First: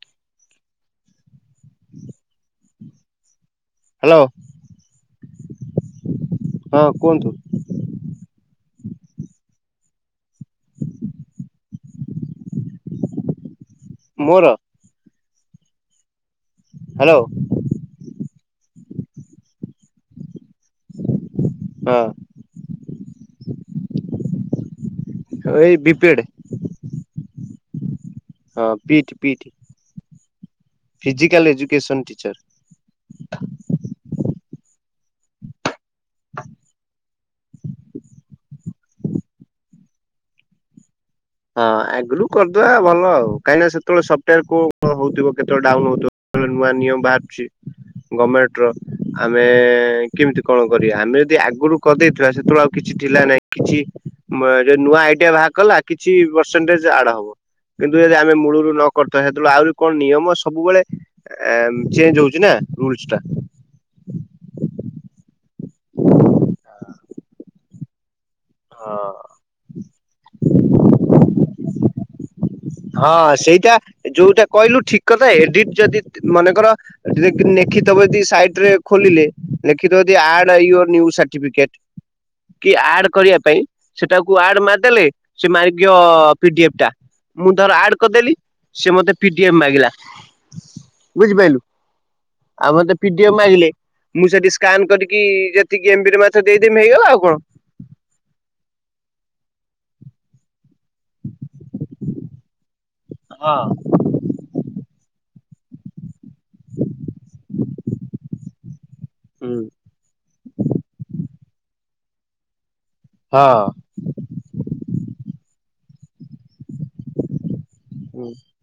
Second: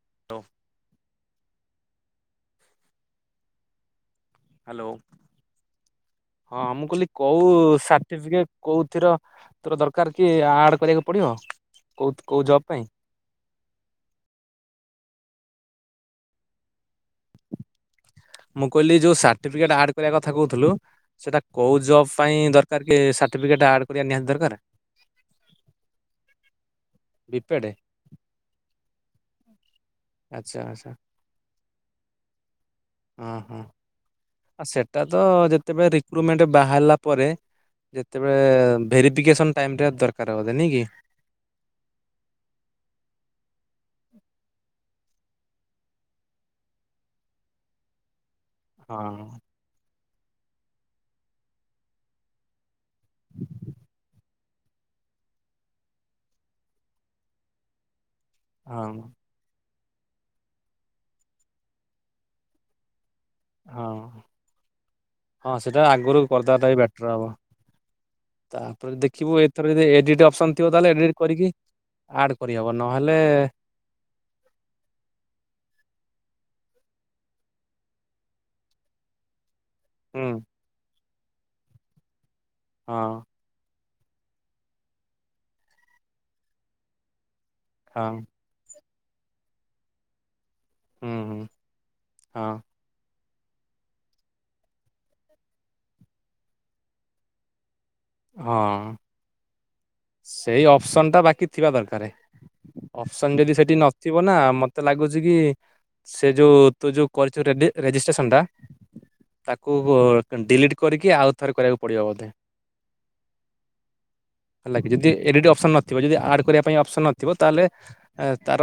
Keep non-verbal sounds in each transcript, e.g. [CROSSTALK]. [UNINTELLIGIBLE] Hello. Hello ହଁ ମୁଁ କହିଲି କଉ ସା [UNINTELLIGIBLE] କୋଉଥିର ତୋର ଦରକାର କି ଆଡ କରିବାକୁ ପଡିବ କୋଉ କୋଉ ଜବ୍ ପାଇଁ? ମୋର ହ୍ୟାଲୋ ମୁଁ କହିଲି ଯୋଉ ସାର୍ଟିଫିକେଟ ଆଡ କରିବା କଥା କହୁଥିଲୁ ସେଟା କୋଉ ଜବ ହଁ ପାଇଁ ଦର କାର ସାର୍ଟିଫିକଟ ଆଡ କରିଆ ନିହାତି ଦରକାର। ଏଇ ବିପେଡ ବି ପେଡ ହଁ ପି ଟି ପି ଟିି। ଆଚ୍ଛା ଆଚ୍ଛା ଟିଚର। ହଁ ହଁ। ଆ ସେଟା ତ ଯେତେବେଳେ ରିକ୍ରୁରଟମେଣ୍ଟ ବାହାରିଲା ପରେ ଯେତେବେଳେ ଭେରିଫିକେସନ ଟାଇମଟା ଦରକାର ହବ ନାଇ କି? ହଁ ଆଗରୁ କରିଦବା ଭଲ ଆଉ କାହିଁକି ନା ସେତେବେଳେ ସଫ୍ଟୱୋର କ କଣ ହଉଥିବ କେତେବେଳେ ଡାଉନ ହଉଥିବ [UNINTELLIGIBLE] ନୂଆ ନିୟମ ବାହାରୁଚି ଗମେଣ୍ଟ ର ହଁ ଆମେ କେମିତି କଣ କରିବା। ଆମେ ଯଦି ଆଗରୁ କରିଦେଇଥିବା ସେତେବେଳେ ଆଉ କିଛି ଥିଲା ନାଇଁ କିଛି ମା ରେ ନୂଆ ଆଇଡିଆ ବାହାର କଲା। କିଛି ପରସେଣ୍ଟେଜ ଆଡ୍ ହବ କିନ୍ତୁ ଯଦି ଆମେ ମୂଳରୁ ହଁ ନ କରିଥାଏ। ତେଣୁ ଆହୁଳି କଣ ନିୟମ ସବୁବେଳେ ଏ ଚେଞ୍ଜ ହୋଉଚିନା ରୁଲସ୍ ଟା। ହଁ ହଁ ସେଟା ଆଗରୁ କରିଦବାଟା ବି ବେଟର ହବ। ତାପରେ ହଁ ଦେଖିବୁ ଏଥର ଯଦି ଏଡିଟ୍ ଅପସନ ଥିବ ତାହେଲେ ଏଡିଟ୍ କରିକି ଆଡ କରିହବ। ନହେଲେ ହଁ ସେଇଟା ଯୋଉଟା କହିଲୁ ଠିକ୍ କଥା ଏଡିଟ ଯଦି ତି ମନେକର ରେ ନେଖିଥବ ଯିଏ ସାଇଟିରେ ଖୋଲିଲେ ଲେଖିଦବ ଯଦି ହୁଁ ଆଡ ୟୋର ନିଉ ସାର୍ଟିଫିକେଟ୍। କି ଆଡ ହଁ କରିବା ପାଇଁ ସେଟାକୁ ଆଡ ମାରିଦେଲେ ସେ ମାଗିବ ପିଡିଏଫଟା। ମୁଁ ତୋର ଆଡ୍ ହଁ କରିଦେଲି ସେ ମତେ ପିଡିଏଫ୍ ମାଗିଲା। ହୁଁ ହୁଁ ବୁଝିପାଇଲୁ ହଁ ଆଉ ମତେ ପିଡିଏଫ୍ ମାଗିଲେ ମୁଁ ସେଠି ସ୍କାନ କରିକି ଯେତିକି ଏମ୍ବି ନବା କଥା ଦେଇଦେ‌ମି ହେଇଗଲା ଆଉ କଣ। ହଁ ସେଇ ଅପସନ୍ ଟା ବାକି ଥିବା ଦରକାର। ଅପସନ୍ ଯଦି ହଁ ସେଟି ନ ଥିବ ନା ମତେ ଲାଗୁଚି କି ସେ ଯୋଉ ତୁ ଯୋଉ କରିଚୁ ରେଡି ରେଜିଷ୍ଟ୍ରେସନଟା ହୁଁ ତାକୁ ଡିଲିଟ୍ କରିକି ଆଉ ଥରେ କରିବାକୁ ପଡିବ ବୋଧେ। ହ। ହେଲାକି ଯଦି ଏଡିଟ୍ ଅପସନ୍ ନଥିବ ଯଦି ଆଡ୍ କରିବା ପାଇଁ ଅପସନ୍ ନଥିବ ତାହେଲେ ହୁଁ ତା ତ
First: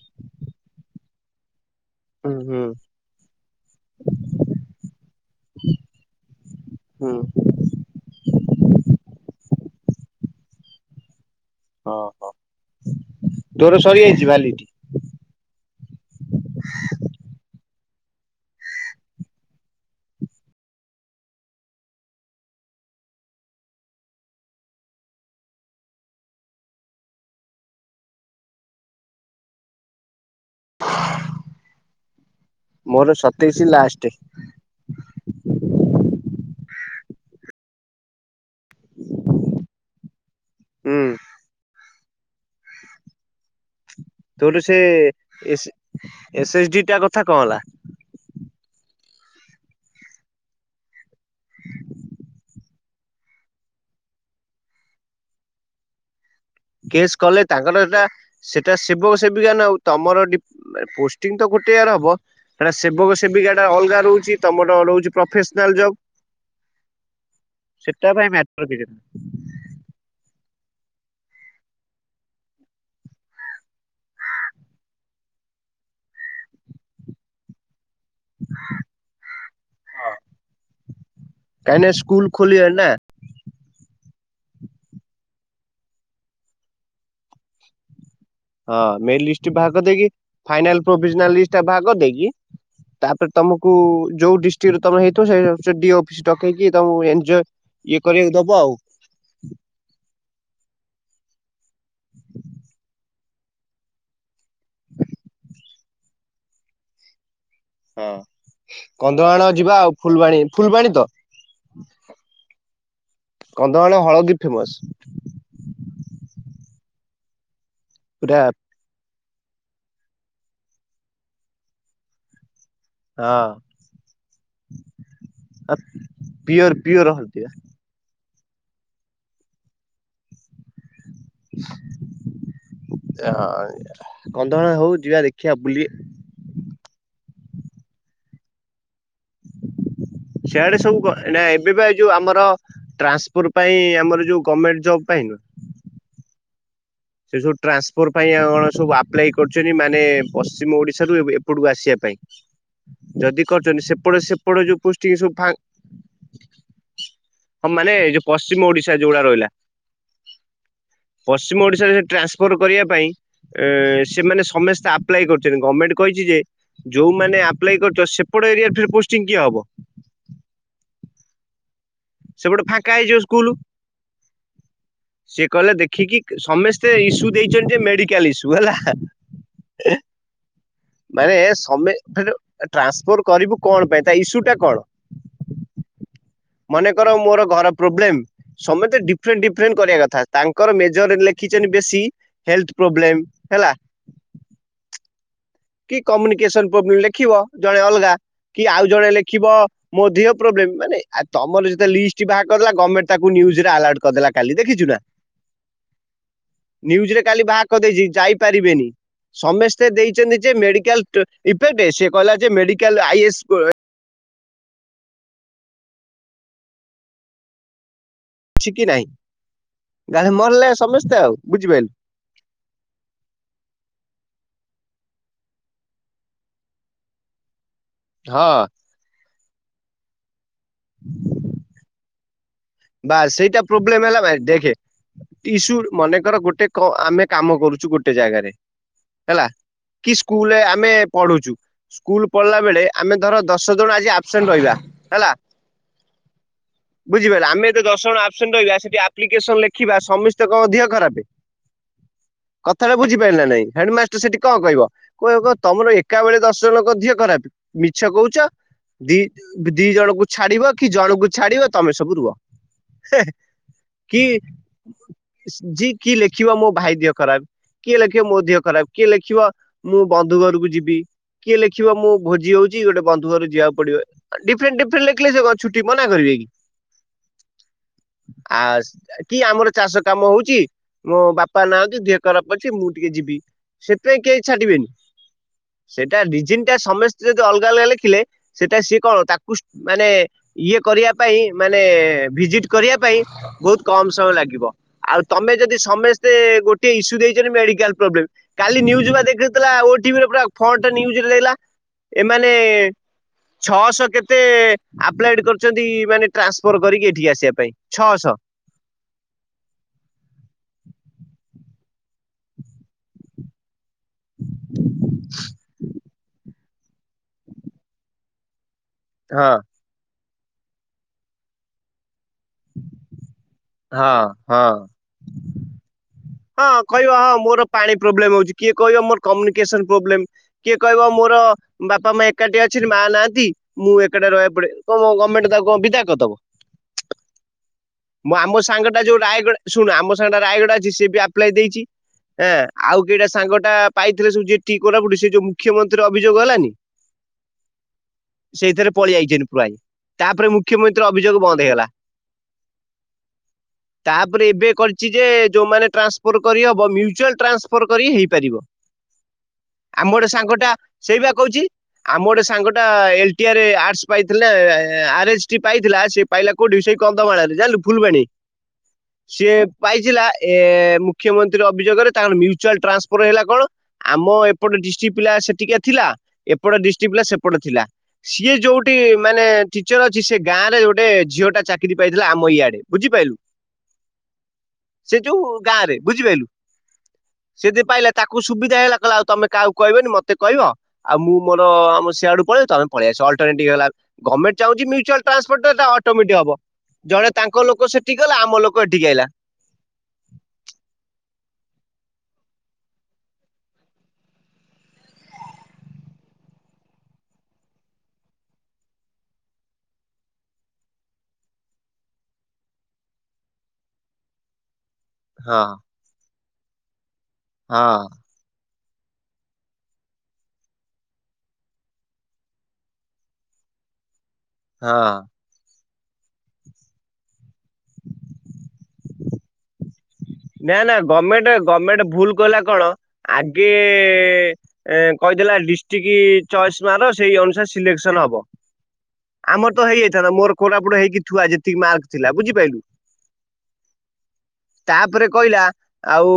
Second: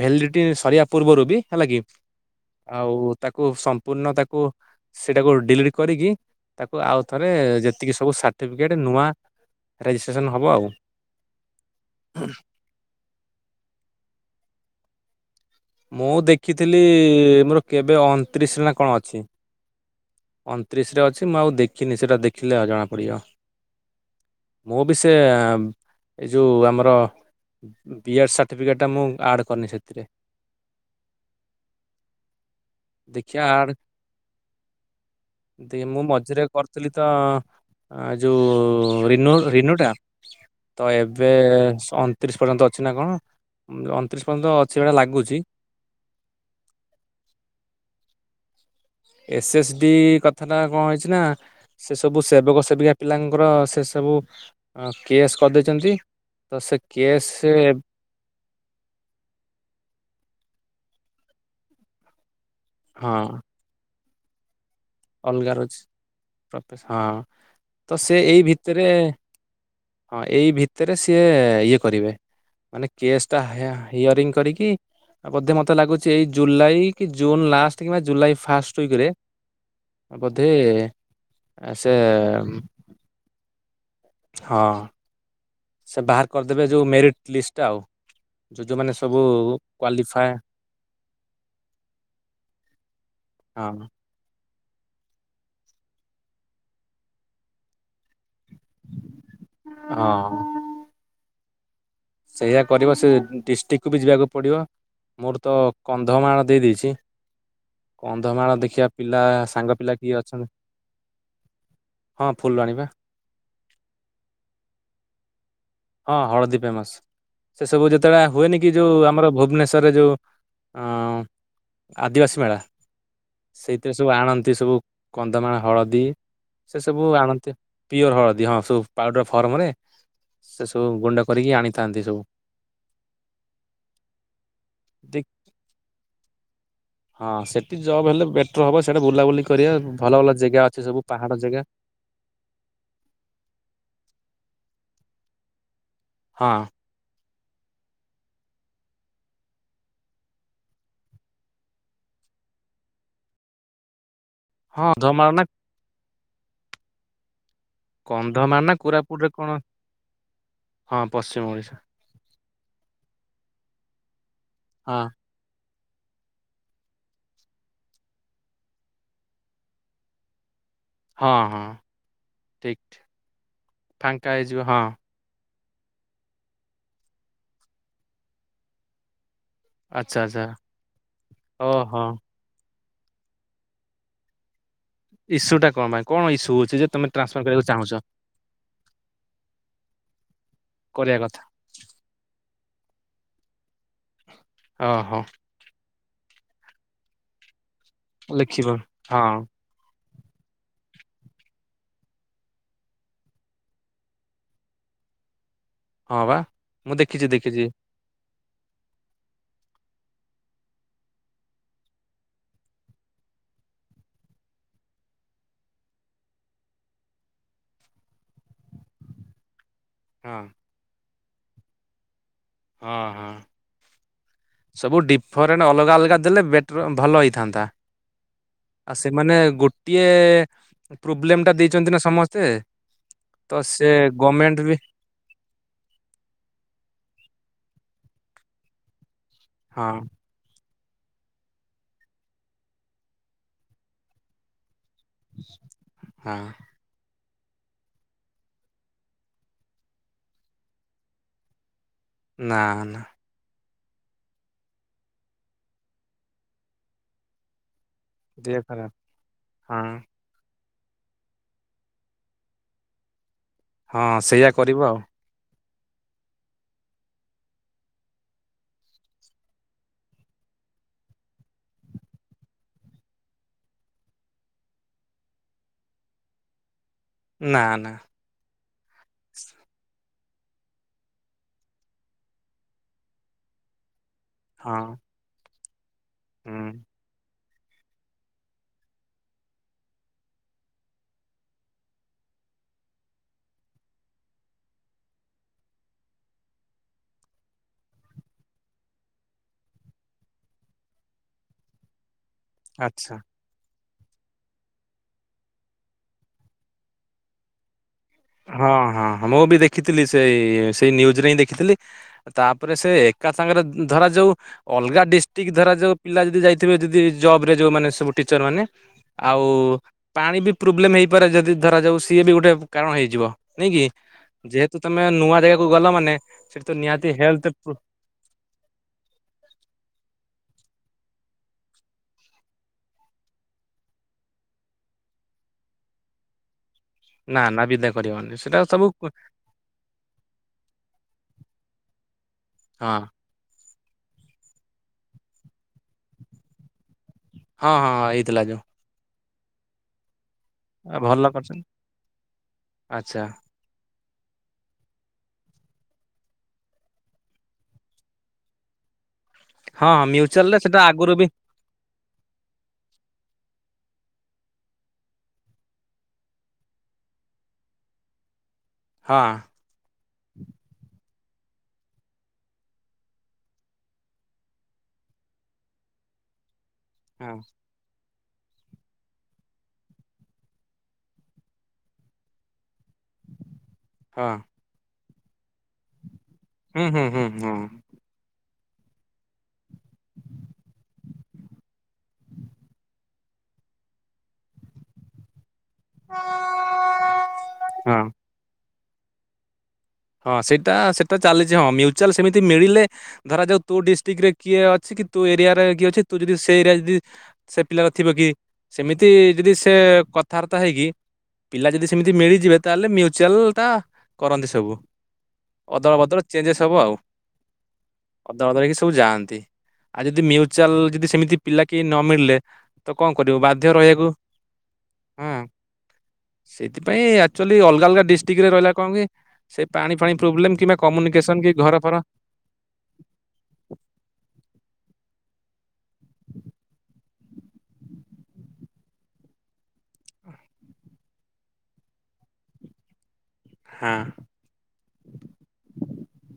ଭେଲିଡିଟି ସରିବା ପୂର୍ବରୁ ବି ହେଲା କି ହୁଁ ହୁଁ ଆଉ ତାକୁ ସମ୍ପୂର୍ଣ୍ଣ ତାକୁ ସେଟାକୁ ଡିଲିଟ୍ କରିକି ତାକୁ ଆଉ ହୁଁ ଥରେ ଯେତିକି ସବୁ ସା ର୍ଟିଫିକେଟ୍ ନୂଆ ରେଜିଷ୍ଟ୍ରେସନ ହବ ଆଉ। ଓହୋ ତୋର ସରିଯାଇଚି ଭାଲିଡିଟି? ମୁଁ ଦେଖିଥିଲି ମୋର କେବେ ଅଣତିରିଶ ନା କଣ ଅଛି। ଅଣତିରିଶରେ ଅଛି ମୁଁ ଆଉ ଦେଖିନି ସେଟା ଦେଖିଲେ ଜଣାପଡିବ। ମୁଁ ବି ସେ ଏ ଯୋଉ ଆମର ବିଏଡ୍ ସାର୍ଟିଫିକେଟ୍ ଟା ମୁଁ ଆଡ୍ କରିନି ସେଥିରେ। [INAUDIBLE] ମୋର ଦେଖିଆ ସତେଇଶି ଆଡ୍ ଦେ ମୁଁ ମଝିରେ କରିଥିଲି ତ ଆ ଯୋଉ ରିନୁ ରିନୁଟା ତ ହୁଁ। ଏବେ ସ‌ଁ ଅଣତିରିଶ ପର୍ଯ୍ୟନ୍ତ ଅ ଛି ନା କଣ ଅଣତିରିଶ ପର୍ଯ୍ୟନ୍ତ ଅଛି ଭଳିଆ ଲାଗୁଚି। ଏସି ଏସ୍ ଏସ୍ ଡି ଟା କଥା କଣ ହେଲା। ଏସ୍ ଏସ୍ ଡି କଥାଟା କଣ ହେଇଚି ନା ସେ ସବୁ ସେବକ ସେବିକା ପିଲାଙ୍କର ସେ ସବୁ କେୱାଇସି କରିଦେଇଚନ୍ତି। କେସେ କଲେ ତାଙ୍କର ଏଟା ସେଟା ସେବକ ସେବିକା ନା ଆଉ ତମର ଡିପ୍ ପୋଷ୍ଟିଙ୍ଗ ତ ଗୋଟେ ଜାଗାରେ ହବ। ହେରା ହଁ ସେବକ ସେବିକା ଟା ଅଲଗା ରହୁଚି। ତମଡ ରହୁଚି‌ ଅଲଗାର ଅଛି ହଁ ତ ସେଟା ସେ ପାଇଁ ଏଇ ମ୍ୟାଟର କିଛି ଭିତରେ ନାହିଁ। ହଁ ଏଇ ଭିତରେ ସିଏ ଇଏ କରିବେ। ମାନେ କେୱାଇସିଟା ହାୟା-ହାୟରିଂ କରିକି ଆଉ ବୋଧେ ମତେ ଲାଗୁଚି ଏଇ ଜୁଲାଇ କି ଜୁନ ଲାଷ୍ଟ କିମ୍ବା ଜୁଲାଇ ଫାଷ୍ଟ ଉଇକିରେ ଆ ବୋଧେ ଆ ସେ କାହିଁକିନା ସ୍କୁଲ ଖୋଲିଲାଣି ନା ହଁ। ସେ ବାହାର କରିଦେବେ ଯୋଉ ମେରିଟ୍ ଲିଷ୍ଟଟା ଆଉ। ଯୋଉ ହଁ ଯୋଉମାନେ ସବୁ ମେରିଟ୍ ଲିଷ୍ଟ ଭାହାର କରି ଦେଇକି କ୍ୱାଲିଫାଏ ଫାଇନାଲ୍ ପ୍ରୋଭିଜିନାଲ୍ ଲିଷ୍ଟଟା ବା‌ହାର କରିଦେଇକି। ତାପରେ ତମକୁ ହଁ ଯୋଉ ଡି ଷ୍ଟ୍ରିଡ୍ ତମର ହେଇଥିବ ସେ ସେ ଡିଓ ଅଫିସ୍ ଷ୍ଟକ୍ ହେଇକି ତାକୁ ଏଞ୍ଜୟ ଇଏ କରିବାକୁ ଦବ ଆଉ। ହଁ। ସେଇୟା କରିବ ସେ ଡିଷ୍ଟ୍ରିକ କୁ ବି ଯିବାକୁ ପଡିବ। ମୋରୋ ତ କନ୍ଧମାଳ ଦେଇ ଦେଇଛି। ହଁ କନ୍ଧମାଳ ଦେଖିଆ ପିଲା କନ୍ଧମାଳ ଯିବା ସାଙ୍ଗ ଆଉ ପିଲା କିଏ ଫୁଲବାଣୀ ଅଛନ୍ତି। ଫୁଲବାଣୀ ତ ହଁ ଫୁଲବାଣୀ ପା। କନ୍ଧମାଳ ହଳଦୀ ଫେମସ୍। ହଁ ହଳଦୀ ଫେମସ୍ ସେ ସବୁ ଯେତୋବୋଳା ପୁରା ହୁଏନି କି ଯୋଉ ଆମର ଭୁବନେଶ୍ୱରରେ ଯୋଉ ଅଁ ଆଦିବାସୀ ମେଳା ସେଇଥିରେ ସବୁ ଆଣନ୍ତି ସବୁ କନ୍ଧମାଳ ହଁ ହଳଦୀ ପିଓର ସେ ସବୁ ପିଓର ହଳଦିଆ ଆଣନ୍ତି। ପିଓର ହଳଦୀ ହଁ ସବୁ ପାଉଟର ଫର୍ମରେ ସେ ସବୁ ଗୁଣ୍ଡ କରିକି ଆଣିଥାନ୍ତି ସବୁ। [UNINTELLIGIBLE] କନ୍ଧମାଳରେ ହୋଉ ଯିବା ଦେଖିବା ବୁଲି ହଁ ସେଠି ଜବ୍ ହେଲେ ବେଟର ହବ ସ୍ୟାଡେ ବୁଲାବୁଲି କରିବା ଭଲ ଭଲ ଜେଗା ସିଆଡେ ଅଛି ସବୁ କ ପାହାଡ଼ ଜେଗା। ଏବେ ବା ଏଇ ଯୋଉ ଆମର ଟ୍ରାନ୍ସପୋର୍ ପାଇଁ ଆମର ଯୋଉ ଗମେଣ୍ଟ ଜବ ପାଇଁ ହଁ। ସେ ସବୁ ଟ୍ରାନ୍ସପୋର ପାଇଁ ଆଉ କଣ ସବୁ ଆପ୍ଲାଇ କରୁଚନ୍ତି ମାନେ ପଶ୍ଚିମ ଓଡିଶାରୁ [UNINTELLIGIBLE] ଏପଟକୁ ଆସିବା ପାଇଁ। ଯଦି କରୁଚନ୍ତି ସେପଟ ସେପଟ ଯୋଉ ହଁ ପୁଷ୍ଟିଙ୍ଗି ସବୁ କନ୍ଧମାଳ ନା ଫା ହଁ ମାନେ ଏଇ ଯୋଉ କନ୍ଧମାଳ ପଶ୍ଚିମ ନା ଓଡିଶା ଯୋଉଗୁଡା କୋରାପୁଟରେ ରହିଲା କଣ ହଁ ପଶ୍ଚିମ ଓଡିଶା ଓଡିଶ [UNINTELLIGIBLE] ଟ୍ରାନ୍ସଫୋର କରିବା ପାଇଁ ଏଁ ସେମାନେ ସମେସ୍ତେ ହଁ ଆପ୍ଲାଏ କରୁଚନ୍ତି ଗମେଣ୍ଟ କହିଚି ଯେ ଯୋଉମାନେ ଆପ୍ଲାଇ କରୁଚ ସେପଟ ଏରିଆରେ ଫିର୍ ପୋଷ୍ଟୀଙ୍ଗି କିଏ ହବ। ହଁ ହଁ ସେପଟେ ଠିକ୍ ଫାଙ୍କା ଠି ହେଇଯିବ ସ୍କୁଲ। ଫାଙ୍କା ହେଇଯିବ ହଁ। ସିଏ କହିଲା ଦେଖିକି ସମସ୍ତେ ଇସୁ ଦେଇଚନ୍ତି ଯେ ମେଡିକାଲ୍ ଇସୁ ହେଲା। ଆଚ୍ଛା ଆଚ୍ଛା ମାନେ ଓହୋ [UNINTELLIGIBLE] ଟ୍ରାନ୍ସଫୋର୍ କରିବୁ କଣ ପାଇଁ ତା ଇସୁ ଟା କଣ। ଇସୁ ଟା କଁ ପାଇଁ କଣ ଇସ୍ ମନେ କର ମୋରୋ ଘର ପ୍ରୋବ୍ଲେମ। ସମତେ ଡିଫ୍ରେଣ୍ଟ ଡିଫ୍ରେଣ୍ଟ କରିବା କଥା ତାଙ୍କର ମେଜର କରିବା ରେ କଥା ଲେଖିଚନ୍ତି ବେଶୀ ହେଲ୍ଥ ପ୍ରୋବ୍ଲେମ୍ ହେଲା। [UNINTELLIGIBLE] ହଁ। କି କମ୍ୟୁନିକେସନ୍ [UNINTELLIGIBLE] ଲେଖିବ ଜଣେ ଅଲଗା କି ଲେଖିବ ଆଉ ଜଣେ ହଁ ଲେଖିବ ମୋ ଦିହ ପ୍ରୋବ୍ଲେମ୍ ମାନେ ଆ ତମର [UNINTELLIGIBLE] ଲିଷ୍ଟ ବାହାର କରିଦେଲା ଗମେଟେ ତାକୁ ନିୟୁଜରେ ଆଲାଉଟ୍ କରିଦେଲା କାଲି ଦେଖିଛୁ ନା। [INAUDIBLE] ହଁ ବା ମୁଁ ନିୟୁଜରେ ଦେଖିଛି କାଲି ଦେଖିଛି ବାହାର କରିଦେଇଚିଟ ଯାଇପାରିବେନି ସମେସ୍ତେ ଦେଇ ଚେନ୍ତି ଯେ ମେଡିକାଲ୍ ଇଫେକ୍ଟ ସିଏ କହିଲା ଯେ ମେଡିକାଲ ଆଇ ଏସ୍ [UNINTELLIGIBLE] [UNINTELLIGIBLE] ହଁ ମଲେ ସମେସ୍ତେ ଆଉ ବୁଝିପାଇଲୁ। ହଁ ହଁ। ସବୁ ଡିଫରେଣ୍ଟ୍ ଅଲଗା ଅଲଗା ଦେଲେ ବେଟର୍ ଭଲ ହେଇଥାନ୍ତା। ହଁ। ଆଉ ସେମାନେ ଗୋଟିଏ ପ୍ରୋବ୍ଲେମ ଟା ଦେଇଚନ୍ତି ନା ସମସ୍ତେ। ବାସ୍ ତ ସେଇଟା ସେ ପ୍ରୋବ୍ଲେମ ହେଲା ଭାଇ ଗଭର୍ଣମେଣ୍ଟ ଦେଖେ ବି [UNINTELLIGIBLE] ମନେକର ଗୋଟେ କ ଆମେ କାମ କରୁଚୁ ଗୋଟେ ଜାଗାରେ ହେଲା। ହଁ। କି ସ୍କୁଲରେ ଆମେ ପଢୁଛୁ ସ୍କୁଲ ପଢିଲା ବେଳେ ଆମେ ଧର ଦଶ ଜଣ ଆଜି ଆବସେଣ୍ଟ ରହିବା। ହେଲା ହଁ ବୁଝିପାଇଲ ଆମେ [UNINTELLIGIBLE] ଦଶ ଜଣ ଆବସେଣ୍ଟ ରହିବା ସେଠି ଆପ୍ଲିକେସନ୍ ଲେଖିବା ସମିସ୍ତେ କଁ ଦିହ ଖରାପେ। ନା କଥାଟା ନା ବୁଝି [UNINTELLIGIBLE] ହେଡମାଷ୍ଟର ସେଠି କଁ କହିବ କହିବ କଁ ତମର ଏକା ବୋଳେ ଦଶ ଜଣଙ୍କ ଦିହ ଖରାପ ମିଛ କୋହୁଚ ଦେହ ଖରାପ ଦି ହଁ ଦି ଜଣଙ୍କୁ ଛାଡିବ କି ଜଣଙ୍କୁ ଛାଡିବ ତମେ ସବୁ ରୁହ। [UNINTELLIGIBLE] ହଁ କି ସେଇଆ କରିବ ଆଉ। [UNINTELLIGIBLE] ଲେଖିବ ମୋ ଭାଇ ଦିହ ଖରାପ। କିଏ ଲେଖିବ ମୋ ଦିହ ଖରାପ କିଏ ଲେଖିବ ମୁଁ ବନ୍ଧୁ ଘରୁକୁ ଯିବି। କିଏ ଲେଖିବ ମୁଁ ଭୋଜି ହଉଚି ଗୋଟେ ବନ୍ଧୁ ଘରୁକୁ ଯିଆକୁ ପଡିବ। ଆ ଡିଫରେଣ୍ଟ୍ ଡିଫରେଣ୍ଟ୍ ଲେଖିଲେ ସିଏ କଁ ଛୁଟି ମନା କରିବେ କି। ନା ନା। ଆଉ ସ୍ ଏ କି ଆମର ଚାଷ କାମ ହଉଚି ମୋ ବାପା ନାହାନ୍ତି ଦେହ ଖରାପ ଅଛି ମୁଁ ଟିକେ ଯିବି। ସେଥିପାଇଁ କେଇ ହଁ ଛାଡିବେନି ସେଟା ହୁଁ ରିଜିନଟା ସମେସ୍ତେ ଯ ଦି ଅଲଗା ଅଲଗା ଲେଖିଲେ ସେଟା ସିଏ କଣ ତାକୁ ସ୍ ମାନେ ଇଏ କରିବା ପାଇଁ ମାନେ ଭିଜିଟ୍ କରିବା ପାଇଁ ବୋହୁତ କମ୍ ସମୟ ଲାଗିବ। ଆଉ ତମେ ଯଦି ସମେସ୍ତେ ଗୋଟିଏ ଇସ୍ୟୁ ଦେଇଚନ୍ତି ମେଡିକାଲ ପ୍ରୋବ୍ଲେମ୍। କାଲି ନ୍ୟୁଜୁ ବା ଦେଖଉଥେଲା ଓ ଟିଭିରେ ପୁରା ଫଣ୍ଟ୍ ନ୍ୟୁଜୁରେ ଦେଲା ଏମାନେ ଆଚ୍ଛା ଛଅଶ କେତେ ଆପଲାଏଡ୍ କରିଚନ୍ତି ମାନେ ଟ୍ରାନ୍ସଫର୍ କରିକି ଏ ଠିକି ଆସିବା ପାଇଁ ଛଅଶ। ହଁ ହଁ ହଁ ମୁଁ ବି ଦେଖିଥିଲି ସେଇ ସେଇ ନ୍ୟୁଜରେ ହିଁ ଦେଖିଥିଲି। ଆରେ ତାପରେ ସେ ଏକା ସାଙ୍ଗେରେ ଉଁ ଧରା ଯାଉ ଅଲଗା ଡିଷ୍ଟିକି ଧରା ଯୋଉ ପିଲା ଯଦି ଯାଇଥିବେ ଯଦି ଜବରେ ଯୋଉମାନେ ସବୁ ଟିଚରମାନେ ଆଉ ହଁ ପାଣି ବି ପ୍ରୋବ୍ଲେମ୍ ହେଇପାରେ ଯଦି ଧରାଯାଉ ସିଏ ବି ଗୋଟେ ବୁ କାରଣ ହେଇଯିବ ନାଇଁ କି ହଁ ହଁ। ଯେହେତୁ ତମ୍ ମେ ନୂଆ ଜାଗାକୁ ଗଲ ମାନେ ସେଠି ତ ହଁ ନିହାତି କହିବ ହଁ ହେଲ୍ଥ ମୋର ପ୍ରୋ ପାଣି ପ୍ରୋବ୍ଲେମ୍ ହଉଚି କିଏ କହିବ ମୋର କମ୍ୟୁନିକେସନ୍ ପ୍ରୋବ୍ଲେମ୍। କିଏ କହିବ ମୋର ବାପା ମା ଏକାଟିଆ ଅଛନ୍ତି ମା ନାଆନ୍ତି। ମୁଁ ଏକାଟିଆ ରହିଆକୁ ପଡେ କଁ ମ ଗମେଣ୍ଟେ ତାକୁ କଁ ବିଦା କରିଦବ। ନା ନା ବିଦା ମୁଁ କରିବନି ସେଟା ଆମ ସବୁ ସାଙ୍ଗଟା ଯୋଉ ରାୟଗଡା ଶୁଣୁ ଆମ ସାଙ୍ଗଟା ରାୟଗଡ ଅଛି ସିଏ ବି ଆପ୍ଲାଏ ଦେଇଚି ହେଁ ହଁ ଆଉ କେଇଟା ସାଙ୍ଗଟା ପାଇଥିଲେ ସବୁ ଯେ ଟି କୋରାପୁଟୁ ସିଏ ଯୋଉ ମୁ ଖ୍ୟମନ୍ତ୍ରୀ ଅଭିଯୋଗ ହେଲାନି ହଁ ହଁ ହେଇଥିଲା ଯୋଉ ସେଇଥେରେ ପଳି ଆଇଚନ୍ତିି ପ୍ରାୟେ। ତାପରେ ଆ ମୁଖ୍ୟମନ୍ତ୍ରୀ ଭଲ ଅଭିଯୋଗ ବନ୍ଦ କରିଛନ୍ତି। ହେଇଗଲା। ଆଚ୍ଛା ତାପରେ ଏବେ କରିଛି ଯେ ଯୋଉମାନେ ଟ୍ରାନ୍ସଫର୍ କରି ହବ ମ୍ୟୁଚୁଆଲ୍ ଟ୍ରାନ୍ସଫର୍ କରିକି ହେଇପାରିବ। ହଁ ଆମ ଗୋଟେ ମ୍ୟୁଚୁଆଲ ରେ ସାଙ୍ଗଟା ସେଟା ଆଗରୁ ସେଇ ବି ବା କହୁଚି ଆମ ଗୋଟେ ସାଙ୍ଗଟା ଏଲ୍ ଟି ଆର୍ ଆର୍ଟସ୍ ପାଇଥିଲା ଆର୍ ଏଚ୍ ଟି ପାଇଥିଲା ସିଏ ପାଇଲା କୋଉଠି ସେଇ କନ୍ଧମାଳରେ ଜାଣିଲୁ ଫୁଲବାଣୀ ହଁ ସିଏ ପାଇଚିଲା ଏ ଏ ମୁଖ୍ୟମନ୍ତ୍ରୀ ଅଭିଯୋଗରେ ତାଙ୍କର ମ୍ୟୁଚୁଆଲ୍ ଟ୍ରାନ୍ସଫର୍ ହେଲା କଣ ଆମ ଏପଟ ଡିଷ୍ଟିକି ପିଲା ସେଠିକା ଥିଲା ଏପଟ ଡିଷ୍ଟିକି ପିଲା ହଁ ସେପଟେ ଥିଲା। ସିଏ ଯୋଉଟି ମାନେ ଟିଚର୍ ଅଛି ସେ ଗାଁରେ ଗୋଟେ ଝିଅଟା ଚାକିରି ପାଇଥିଲା ଆମ ଇଆଡେ ବୁଝିପାଇଲୁ। ହଁ। ସେ ଯୋଉ ଗାଁରେ ବୁଝିପାଇଲୁ ହୁଁ ହୁଁ ହୁଁ ହୁଁ। ସିଏ ଦି ପାଇଲା ତାକୁ ସୁବିଧା ହେଇଗଲା କହିଲା ଆଉ ତମେ କାହାକୁ କହିବନି ମତେ କହିବ ଆଉ ମୁଁ ମୋର ଆମ ସିଆଡୁ ପଳେଇବି ତମେ ପଳେଇ ଆସ ଅଲଟରନେଟିଭ୍ ହେଇଗଲା ଗମେଣ୍ଟ୍ ଚାହୁଁଛି ମ୍ୟୁଚୁଆଲ୍ ଟ୍ରାନ୍ସପୋର୍ଟଟା ଅଟୋମେଟିକ୍ ହବ ଜଣେ ତାଙ୍କ ଲୋକ ହଁ ସେଠିକି ଗଲା ଆମ ଲୋକ ଏଠିକି ଆଇଲା। ହଁ ସେଇଟା ସେଟା ଚାଲିଚି ହଁ ମ୍ୟୁ ଚୁଆଲ୍ ସେମିତି ମିଳିଲେ ଧରା ଯାଉ ତୋ ଡିଷ୍ଟିକରେ କିଏ ଅଛି କି ତୋ ଏରିଆରେ କିଏ ଅଛି ତୁ ଯଦି ସେଇ ଏରିଆ ଯଦି ସେ ପିଲାର ଥିବ କିଏ ସେମିତି ଯଦି ସେ କଥାବାର୍ତ୍ତା ହେଇକି ପିଲା ଯଦି ସେମିତି ମିଳିଯିବେ ତାହେଲେ ମ୍ୟୁଚୁଆଲଟା କରନ୍ତି ସବୁ। ହଁ ଅଦଳ ବଦଳ ଚେଞ୍ଜେସ୍ ହବ ଆଉ ହଁ ଅଦଳ ବଦଳ ହେଇକି ସବୁ ଯାଆନ୍ତି। ଆଉ ଯଦି ମ୍ୟୁଚୁଆଲ୍ ଯଦି ସେମିତି ପିଲା କିଏ ନ ମିଳିଲେ ତ କଁ କରିବୁ ବାଧ୍ୟ ରହିଆକୁ। ହଁ ସେଇଥିପାଇଁ ଆକ୍ଚୁଆଲି ଅଲଗା ଅଲଗା ଡିଷ୍ଟିକିରେ ରହିଲା କଣ କି ସେଇ ପାଣି ଫାଣି ପ୍ରୋବ୍ଲେମ୍। ନା ନା ଗମେଣ୍ଟେ ଗମେଣ୍ଟେ ଭୁଲ୍ କଲା କଣ ଆଗେ ଏ କହିଥେଲା ଡିଷ୍ଟିକି ଚଏସ୍ ମାର ସେଇ ଅନୁସାରେ ସିଲେକ୍ସନ ହବ। ଆମର ତ ହେଇଯାଇଥାନ୍ତା ମୋର କୋଟାପୁଟରେ ହେଇକି ଥୁଆ ଯେତିକି ମାର୍କ ଥିଲା ବୁଝିପାଇଲୁ। ହଁ। ତାପରେ କଇଲା ଆଉ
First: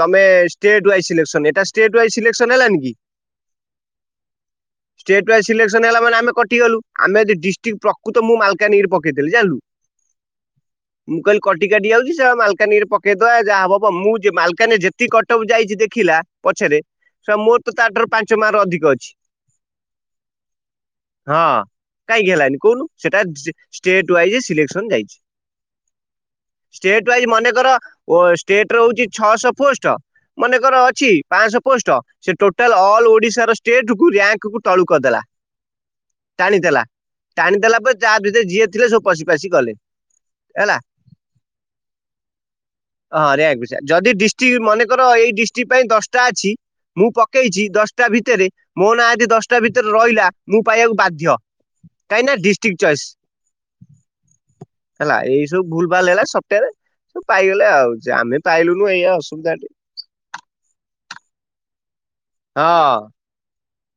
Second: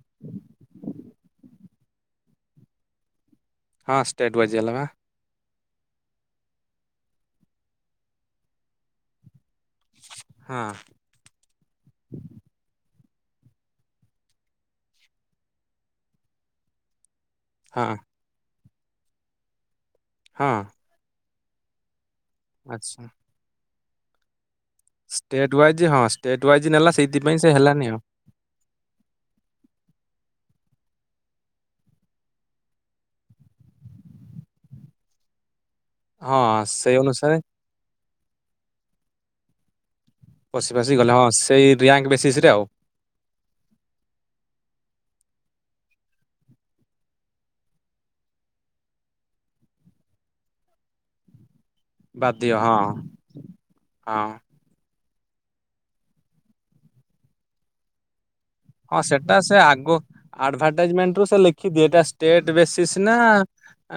ତୋମେ ଷ୍ଟେଟ୍ ୱାଇ ସିଲେକ୍ସନ୍ ଏଟା ଷ୍ଟେଟ ୱାଇ ସିଲେକ୍ସନ୍ ହେଲାନି କି। ହଁ ଷ୍ଟେଟ୍ ୱାଇଜ୍ ହେଲାନା। ଷ୍ଟେଟ୍ ୱାଇ ସିଲେକ୍ସନ୍ ହେଲା ମାନେ ଆମେ କଟିଗଲୂ। ଆମେ ଯଦି ଡିଷ୍ଟିକ୍ ପ୍ରକୃତ ମୁଁ ମାଲକାନଗିରି ପକେଇଥିଲି ଜାଣିଲୁ। ହଁ। ମୁଁ କହିଲି କଟିକାଟି ଯାଉଚି ସେ ଆଉ ମାଲକାନାଗିରି ପ କେ କୟା ଯାହା ହବ ହବ ମୁଁ ଯେ ମାଲକାନରେ ଯେତିକି କଟଅପ୍ ଯାଇଚି ଦେଖିଲା ପଛରେ, ସେ ମୋର ତ ହଁ ତାଠାରୁ ପାଞ୍ଚ ମାର୍କ ଅଧିକ ଅଛି। ହଁ। ହଁ କାହିଁକି ହେଲାନି କୋହୁନୁ? ଆଚ୍ଛା। ସେଟା state wise selection state wise ହଁ ଷ୍ଟେଟ୍ ୱାଇଜ୍ ନେଲା ଷ୍ଟେଟ ୱାଇଜ ସେଇଥିପାଇଁ ସେ ମନେକର ହେଲାନି ଆଉ। ଓ ଷ୍ଟେଟ୍ ରଉଚି ଛଅଶହ ପୋଷ୍ଟ, ମନେକର ଅଛି ପାଁଶହ ପୋଷ୍ଟ। ସେ ଟୋଟାଲ ଅଲ୍ ଓଡିଶାର ଷ୍ଟେଟ୍ କୁ ରେଙ୍କ କୁ ତଳୁକୁ କରିଦେଲା। ହଁ ଟାଣିଦେଲା ସେଇ ଅନୁସାରେ ଟାଣି ଦେେଲା ପରେ ତା ଭିତରେ ଯିଏ ଥିଲେ ସବୁ ପଶି ପାଶି ଗଲେ। ପଶି ହେଲା। ପଶି ଗଲେ ହଁ ସେଇ ରିଆଙ୍କ ବେସିସ୍ ରେ ଆଉ। ହଁ ରେଙ୍କ ବି ସେ ଯଦି ଡିଷ୍ଟିକ୍ ମନେକର ଏଇ ଡିଷ୍ଟିକ୍ ପାଇଁ ଦଶଟା ଅଛି ମୁଁ ପକେଇଛି ଦଶଟା ଭିତରେ ମୋ ନାଁ ଯଦି ଦଶଟା ଭିତରେ ରହିଲା ମୁଁ ପାଇବାକୁ ବାଧ୍ୟ। କାଇନା ବାଧ୍ୟ ଡିଷ୍ଟିକ୍ ହଁ। ଚଏସ୍। ହଁ ହେଲା ଏଇ ସବୁ ଭୁଲ ଭାଲ ହେଲା ସପ୍ଟଆରେ ସବୁ ପାଇଗଲେ ଆଉ, ଯେ ଆମେ ପାଇଲୁନୁ ଏଇଆ ଅସୁବିଧା ଟି। ଆଡ଼ଭାଟାଇଜମେଣ୍ଟରୁୁ ସେ ଲେଖି ଦିଏ ଏଟା ଷ୍ଟେଟ୍ ବେସିସ୍ ହଁ। ନା,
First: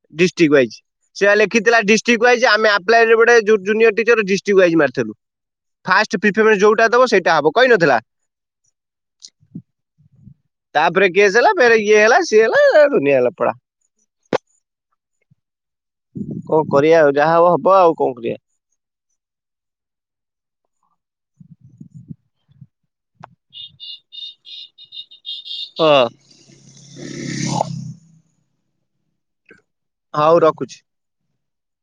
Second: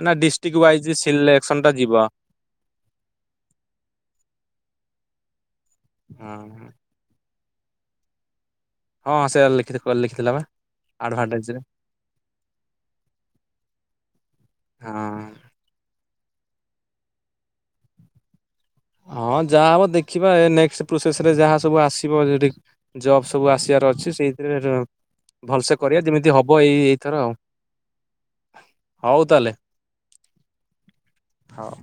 ନା ଡିଷ୍ଟିକ୍ ୱାଇଜ୍ ସିଲେକ୍ସନ ଟା ଯିବ। ୱାଇଜି ଆମେ ଆପ୍ଲାଏ ରେ ଗୋଟେ ଯୋଉ ଜୁନିଅର୍ ଟିଚର୍ ଡିଷ୍ଟିକ୍ ୱାଇଜ୍ ମାରିଥିଲୁ। ଫାଷ୍ଟ ପ୍ରିଫିୟମ୍ ରେ ହଁ ଯୋଉଟା ଦବ ସେଇଟା ହବ କହିନଥିଲା? ହଁଁ ସେୟା ଲେଖିଥି ଓ ଲେଖିଥିଲା ବା। ତାପରେ କେସ୍ ହେଲା ଆଡଭାଟାଇଜରେ ଫେରେ ଇଏ ହେଲା ସିଏ ହେଲା ଦୁନିଆ ଲଫଡା। ହଁ ହୁଁ,। କଣ କରିବା ଆଉ, ଯାହା ହବ ହବ ଆଉ କଣ କରିବା। ହଁ ଯାହା ହବ ଦେଖିବା ଏ ନେକ୍ସଟ୍ ପ୍ରୋସେସ୍ ରେ ଯାହା ସବୁ ଆସିବ ଯଦି ଜବ୍ ସବୁ ଆସିବାର ଅଛି ସେଇଥିରେ ର ଭଲସେ କରିବା ହଁ ଯେମିତି ହବ ଏଇ ଏଇଥର ଆଉ, ହଉ ତାହେଲେ ହଉ ରଖୁଛି। ହଉ।